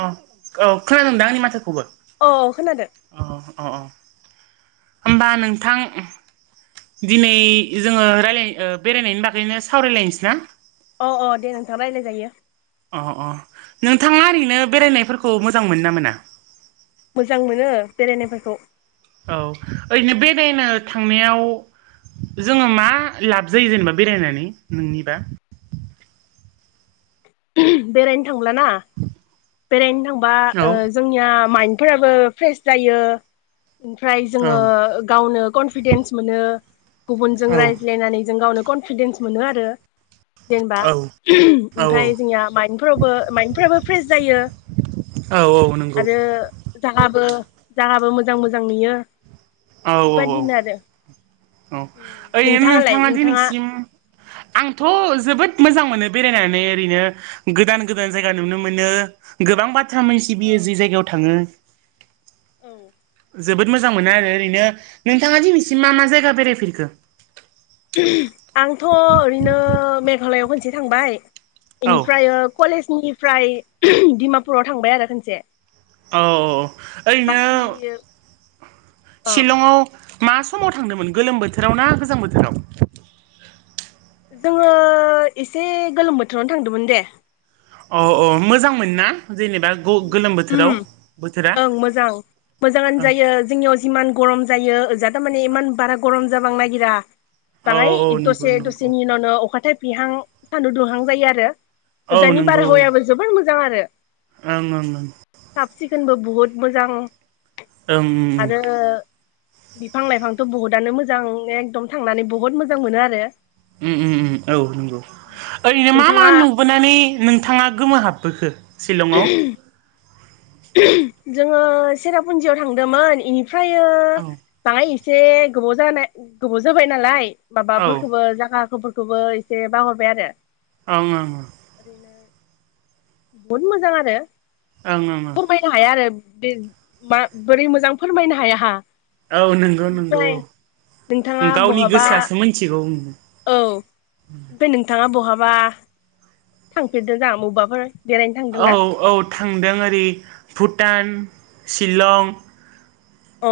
अ औ खोनादों दा आंनि माथो खौबो? अ खोनादों अ अ अ होमबा नोंथां दिनै जोंङो रायलाय ओ बेरायनायनि बागैनो सावरायलायनोसै ना? अ अ दे नोंथां रायलाय जायो अ अ नोंथांङा ओरैनो बेरायनायफोरखौ मोजां मोनो ना मोना? मोजां मोनो बेरायनायफोरखौ औ ओरैनो बेरायनो थांनायाव जोंङो मा लाब जायो जेनेबा बेरायनानै नोंनिबा उमह बेरायनो थांब्लाना बेरायनो थांबा औ ओ जोंनिया माइन्दफोराबो फ्रेस जायो ओमफ्राय औ जोंङो गावनो कनफिडेन्स मोनो गुबुनजों औ रायज्लायनानै जों गावनो कनफिदेन्स मोनो आरो जेनेबा औ उमह औ ओमफ्राय जोंनिया माइनफ्रावबो माइफ्राबो फ्रेस जायो औ औ नंगौ आरो जाबो जाहाबो मोजां मोजां नुयो औ औ औ बेबायदिनो आरो औ ओरैनो नोंथाङालाय नोंथांङा नोंथाङा दिनैसिम आंथ' जोबोद मोजां मोनो बेरायनानै ओरैनो गोदान गोदान जायगा नुनो मोनो गोबां बाथ्रा औ मोनसिबियो जि जायगायाव थांङो औ जोबोद मोजां मोनो आरो ओरैनो नोंथांङा दिनैसिम मा मा जायगा बेरायफेरखो? उमह आंथ' ओरैनो मेघालयआव खनसे थांबाय औ बेनिफ्राय ओ कलेज निफ्राय उमह डिमापुराव थांबाय आरो खोनसे औ औ ओरैनो अ शिलंङाव मा समाव थांदोंमोन गोलोम बोथोराव ना गोजां बोथोराव? जोंङो एसे गोलोम बोथोरावनो थांदोंमोन दे। अ औ मोजां मोन ना? जेनेबा गोलोम बोथोराव उम बोथोरा ओं मोजां मोजांङानो ओं जायो जोंनियाव जिमान गरम जायो ओजाथ'माने इमान बारा गरम जाबां नागिर औ औ बांङाय नंगौ दसे नंगौ दसेनि उनावनो अखा थायफ्रिहां सान्दुं दुंहां जायो आरो औ ओजानि नंगौ बारहावायाबो ओं जोबोर मोजां आरो ओं ओं ओं [unintelligible] बहुत, मोजां, ! ओम बिफां लाइफांथ' बहुदआनो मोजां एकदम थांनानै बहुत मोजां मोनो आरो उम उम उम औ नंगौ ओरैनो मा मा नोंथाङा नुबोनानै नोंथांंङा गोमोहाब बोखो शिलंङाव उमह जोंङो सेरापुन्जियाव थांदोंमोन इनिफ्रायो औ ओं बांङाय एसे गोबाव जानाय गोबाव जोबाय नालाय ओं माबाफोरखौबो जागा [unintelligible] ' फोरखौबो एसे बावगारबाय आरो ओं ओं ओरैनो बहुद मोजां आरो ओं ओं फोरमायनो हाया आरो बे बा बोरै मोजां फोरमायनो हाया हा औ नंगौ नंगौ ओमफ्राय नोंथाङा औ गावनि बहाबा गोसोआसो मोनथिगौ औ बे नोंथांङा बहाबा थांफेरदों जां मबाफोर बेरायनो थांदों औ ना? औ थांदों ओरै भुटान शिलं अ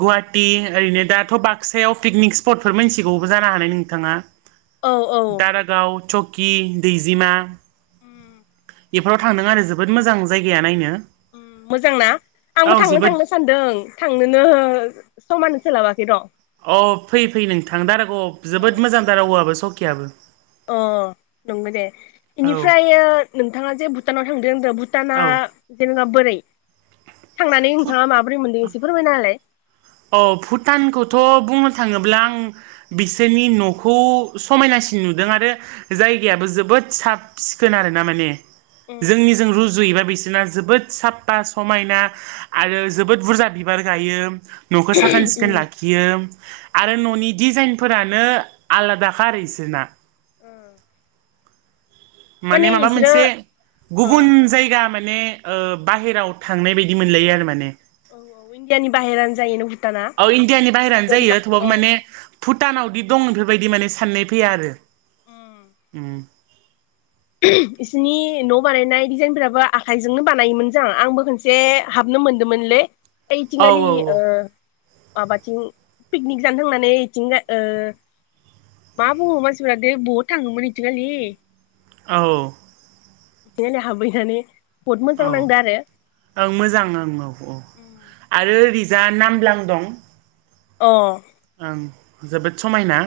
गुवाहाटि ओरैनो दाथ बाक्सायाव पिकनिक स्पटफोर मिथिगौ जानो हानाय नोंथांङा? औ औ दारागाव सकि दैजिमा उम बेफोराव थांदों आरो जोबोद मोजां जायगाया नायनो। ओम मोजां ना? औ आंबो थांनो जोबोद थांनो सान्दों थांनो नो समानो सोलाबाखै र'। अ फै फै नोंथां दारागाव आव जोबोद मोजां दारागावाबो औवबो सकियाबो। अ नंगौ दे औ एनिफ्रायो नोंथाङा जे भुटानाव थां दों भुटाना औ जेनेबा बोरै? थांनानै भुट नोंथाङा माबोरै मोनदों एसे फोरमायना होलाय? औ भुटानखौथ' बुंनो थाङोब्ला आं बिसोरनि न'खौ समायनासिन नुदों आरो जायगायाबो जोबोद साब सिखोन आरोना माने जोंनि जों रुजु रुजुयोबा बिसोरना जोबोद साफ्फा समायना आरो जोबोद बुरजा बिबार गायो। न'खौ साखोन सिखोन लाखियो आरो ननि डिजाइन फोरानो आलादाखा आरो इसोरना। ओ। माने माबा मोनसे ओ गुबुन जायगा माने माने ओ बाहेराव थांनाय बायदि मोनलायो आरो माने। औ औ इण्डिया नि बाहेरानो जायो औ इण्डियानि बाहेरानो जायो थेवाबो माने भुत भुटानावदि दं' इफोरबायदि माने साननाय फैया आरो ओम [unintelligible] इसिनि न' बानायनाय डिजाइनफ्राबो आखाइजोंनो बानायोमोन जां आंबो खनसे हाब नो मोनदों मोनलै ऐ औ थिंयालि औ ओ माबाथिं पिकनिक जानो थांनानै ओइथिं ओ मा बुङो मानसिफ्रा दै बहुद थाङोमोन इथिंखालि औ औ। [unintelligible] हाबैनानै औ ओं मोजां ओं औ औ आरो जा नामल्बां दं। अ। ओं जोबोद समायना।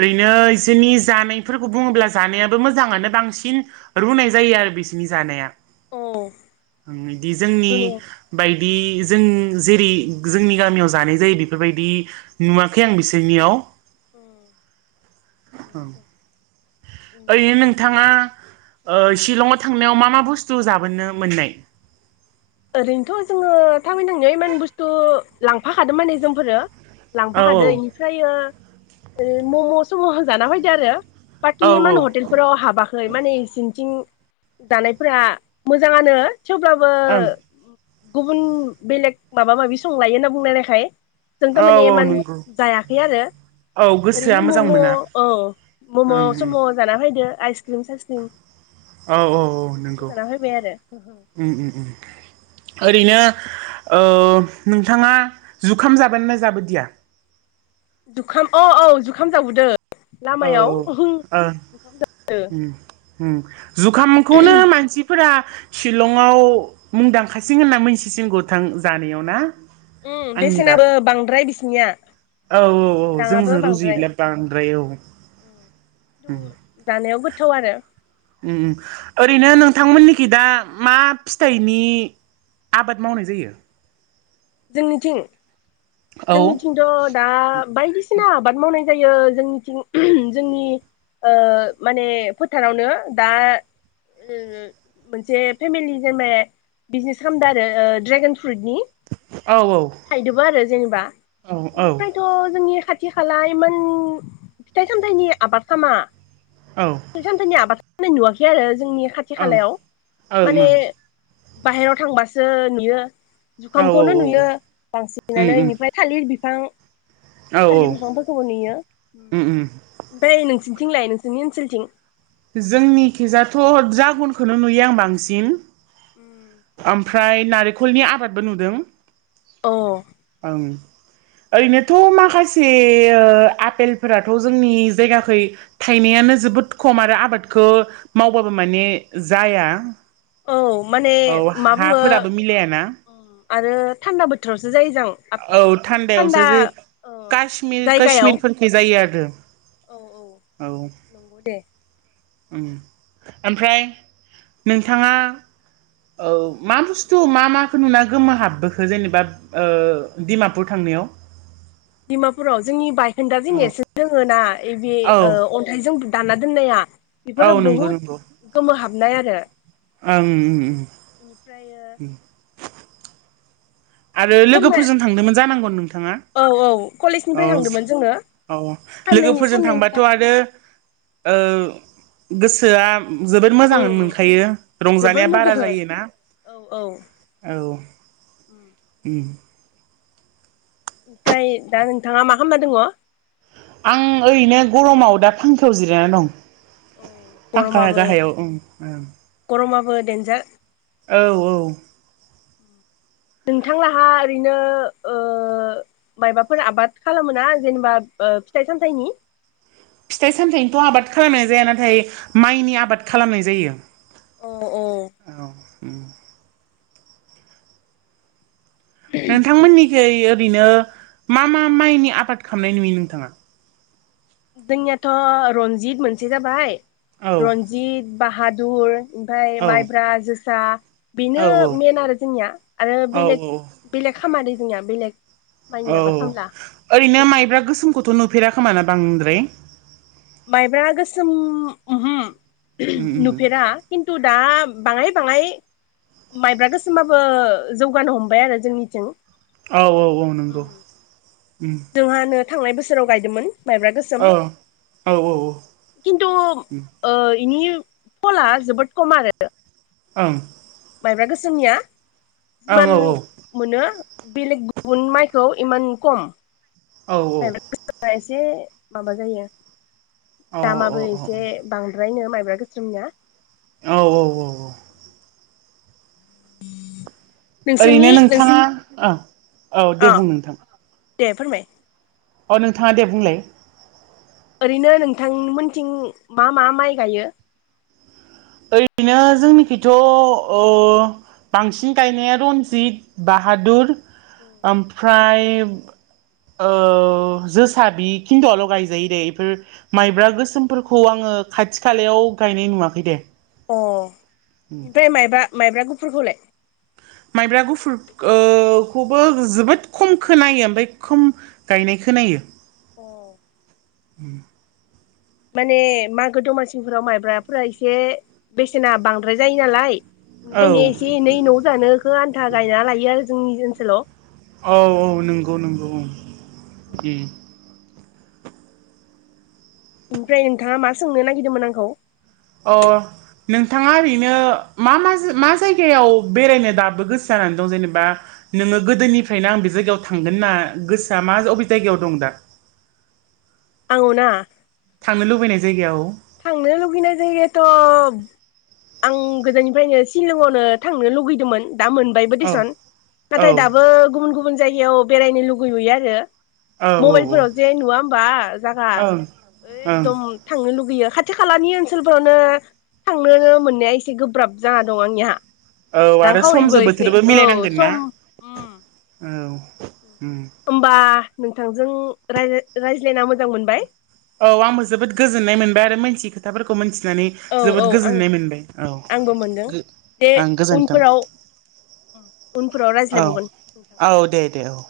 ओरैनो इसोरनि जानायफोरखौ बुङोब्ला जानायाबो मोजाङानो बांसिन रुनाय जायो आरो बिसिनि जानिया औ ओं इदि जोंनि दुनिया बाय दि जों जेरै जोंनि गामियाव जानाय जायो बेफोरबायदि नुवाखै आं बिसोरनियाव। औ ओरैनो नोंथाङा ओ शिलं'आव थांनायाव मा मा बुस्थु जाबोनो मोननाय? ओरैनोथ' जोङो थाबायनो थांनाया इमान बुस्थु लांफाखादों माने जोंफोरो। औ लांफा खादो इनिफ्रायो ओ मम' सम' जाना फैदो आरो। औ बाखि इमान ओं हटेलफोराव हाबा खै माने इसिनथिं जानायफोरा मोजाङानो थेवब्लाबो गुबुन बेलेग माबा माबि संलायो होनना बुंलायनायखाय जों औ थारमाने औ इमान नंगौ जायाखै आरो। औ गोसोआ ओरैनो मोजां मोना मम'औ मम' ओं ओं सम' जाना फैदो आइसक्रिम साइसक्रिम। औ औ औ बेफोरखौ नंगौ जाना फैबाय आरो। [unintelligible] उम उम उम ओरैनो ओ नोंथाङा जुखाम जाबोना जाबोदिया? जुखाम अ औ जुखाम जाबोदो। औ लामायाव [unintelligible] ओं जुखाम जाबोदो। उम उम जुखामखौनो मानसिफोरा शिलंआव मुंदांखासिं होनना मोनथिसिनगौ थां जानायाव ना? उम आंनिबा बेसेनाबो बांद्राय बिसिनिया। औ औ औ राङाबो जोंजों रुजुब्ला बांद्राय औ। खिनथु जानायाव गोथाव आरो। उम उम ओरैनो नोंथांमोननि कि दा मा फिथाइनि आबाद मावनाय जायो? जोंनिथिं औ जोंनिथिंथ' दा बायदिसिना आबाद मावनाय जायो जोंनिथिं जोंनि ओ माने फोथारावनो दा उ उ मोनसे फेमिलि जेमे बिजनेस खालामदो आरो ड्रेगन फ्रुटनि औ थायदोबो आरो जेनेबा औ ओं ओं बेनिफ्रायथ' जोंनि खाथि खालायमोन फिथाइ सामथाइनि आबाद खालामा ओं फिथाइ सामथाइनि आबाद मे नुवाखै आरो जोंनि खाथि खालायाव औ औ उम माने बाहेराव थांबासो नुयो जुखामखौनो नुयो बांसिननानै उम इनिफ्राय थालिर औ थालि बिफांफोरखौबो नेुयो उम बै नोंसिनि थिंलाय नोंसि जोंनि किजाथ' जागनखौनो नुयो आं बांसिन फ्राय नारेंखलनि आबादबो नुदों अ। उ। ओरैनोथ' माखासे ओ आफपेलफोराथ' जोंनि जायगाखै थायनायान नो जोबोद खम आरो आबादखौ मावबाबो माने जाया। औ माने औ मा बुङो हाफोराबो मिलायाना आरो थान्दा बोथोरावसो जायो जां औ थान्दा थान्दायावसो जायगायाव इफोरखि जायो आर औ औ नंगौ दे। ओं ओमफ्राय नोंथाङा औ मा बुस्थु मा माखौ नुना गोमो हाबबोखो जेनेबा ओ डिमापुर थांनायाव? डिमापुराव जोंनि बायखोन्दा जे औ नेरसोन दोङो ना ए बे औ ओ अन्थाइजों दाना दोननाया औ बेफोरो नंगौ बहुद नंगौ गोमोहाबनाय आरो। ओं। इनिफ्रायो आरो फोरमाय लोगोफोरजों थांदोंमोन जानांगौ ओंओ औ औ औ कलेजनिफ्राय थांदोंमोन जोङो औ औ साननैनि लोगोफोरजों साननैनि थांबाथ' थाखाय आरो ओ गोसोआ जोबोद मोजांआनो उम मोनखायो जोबोर रंजानाया बारा मोजां जायोना। औ औ औ। उम उ। ओमफ्राय दा नोंथाङा मा खालामबा दङ? आं ओरैनो गरमाव दा फांखआव जिरायनानै दं। फांखा गरमाबो गाहायाव। बो देनजार औ औ। नोंथांलाहा ओरैनो ओ मायबाफोर आबाद खालामो ना जेनेबा ओ फिथाइ सामथाइनि? फिथाइ सामथायाइनिथ' आबाद खालामनाय जाया नाथाय माइनि आबाद खालामनाय जायो। औ उ। नोंथांमोननिखै ओरैनो मा मा माइनि आबाद खालामनाय नुयो नोंथाङा? जोंनियाथ' रनजित मोनसे जाबाय औ रन्जित बाहादुर ओमफाय औ माइब्रा जोसा बेनो औ मेन आरो जोंनिया आरो औ बेलेग बेलेग खामानि जोंनिया बेलेग माइनि औ आबाद खामला ओरैनो नोंसोर माइब्रा गोसोमखौथ' नुफेर खोमा ना बांद्राय माइब्रा गोसोम उम उम नुफेरा खिन्थु दा बाङाय बाङाय माइब्रा गोसोमाबो जौगानो हमबाय आरो जोंनिथिं औ औ औ नंगौ उम जोंहानो थांनाय बोसोराव गायदोंमोन माइब्रा गोसोम औ औ औ ओं खिन्थु ओ बिनि फला जोबोद खम आरो ओं। माइब्रा गोसोमनिया औ जिमान मोनो बेलेग गुबुन माइखौ इमान खम औ [inaudible] एसे माबा जायो औ औ दामाबो औ एसे बां बांद्रायनो माइब्रा गोसोम ना औ औ औ औ [unintelligible] ओरैनो नों नोंथाङा औ दे अ बुं नोंथां दे फोरमाय अ नोंथाङा दे बुंलाय। ओरैनो नोंथांमोनथिं मा मा माइ गायो? ओरैनो जोंनिखिथ' बांसिन गायनाया रन्जित बाहादुर अ ओमफ्राय जोसा बि खिन्थुआल' गायजायो दे बेफोर माइब्रा गोसोमफोरखौ आङो खाथि खालायाव गायनाय नुवाखै दे अ ओमफ्राय माइब्रा माइब्रा गुफुरखौलाय? माइब्रा गुफुरखौबो जोबोद खम खोनायो ओमफ्राय खम गायनायखो खोनायो औ, [inaudible] माने मागो दमासिफोराव माइब्राफोरा एसे बेसेना बांद्राय जायो नालाय बेनिखायनो औ एसे एनै न' जानोखौ आन्था गायना लायो आरो जोंनि ओनसोलाव औ औ नंगौ नंगौ औ। [inaudible] ओमफ्राय नोंथाङा मा सोंनो नागिरदोंमोन आंखौ? अ' नोंथाङा ओरैनो मा मा जायगायाव बेरायनो दाबो गोसो जानानै दं जेनेबा? नोङो गोदोनिफ्रायनो आं बे जायगायाव थांगोन ना गोसोआ मा अबे जायगायाव दं दा? आङो ना! थांनो लुबैनाय जायगायाव औ थांनो लुगैनाय जायगाथ' आं गोजाननिफ्रायनो सिलंआवनो थांनो लुगैदोंमोन? दा मोनबायबो दिसन। औ औ नाथाय दाबो गुबुन गुबुन जायगायाव बेरायनो लुुबैयोयो आरो औ मबाइलफोराव जे ओं नुवा होमबा जायागा ओं एकदम थांनो लुबैयो खाथि खालानि ओनसोलफोरावनो थांनोनो मोननाया एसे गोब्राब जाना दं आंनिहा औ आरो रांखावरिबो समजों एसे बोथोरबो औ मिलायनांगोन ना सम औ उम होनबा नोंथांजों रायज्लायना मोजां मोनबाय। औ आंबो जोबोद गोजोननाय मोनबाय आरो मोनथि खोथाफोरखौ मोनथि मिथिनानै औ औ जोबोद आं गोजोननाय मोनबाय आंबो मोनदों औ दे आं गोजोन्थों। उनफोराव उनफोराव औ रायज्लायबावगोन नोंथां औ दे दे औ ‌।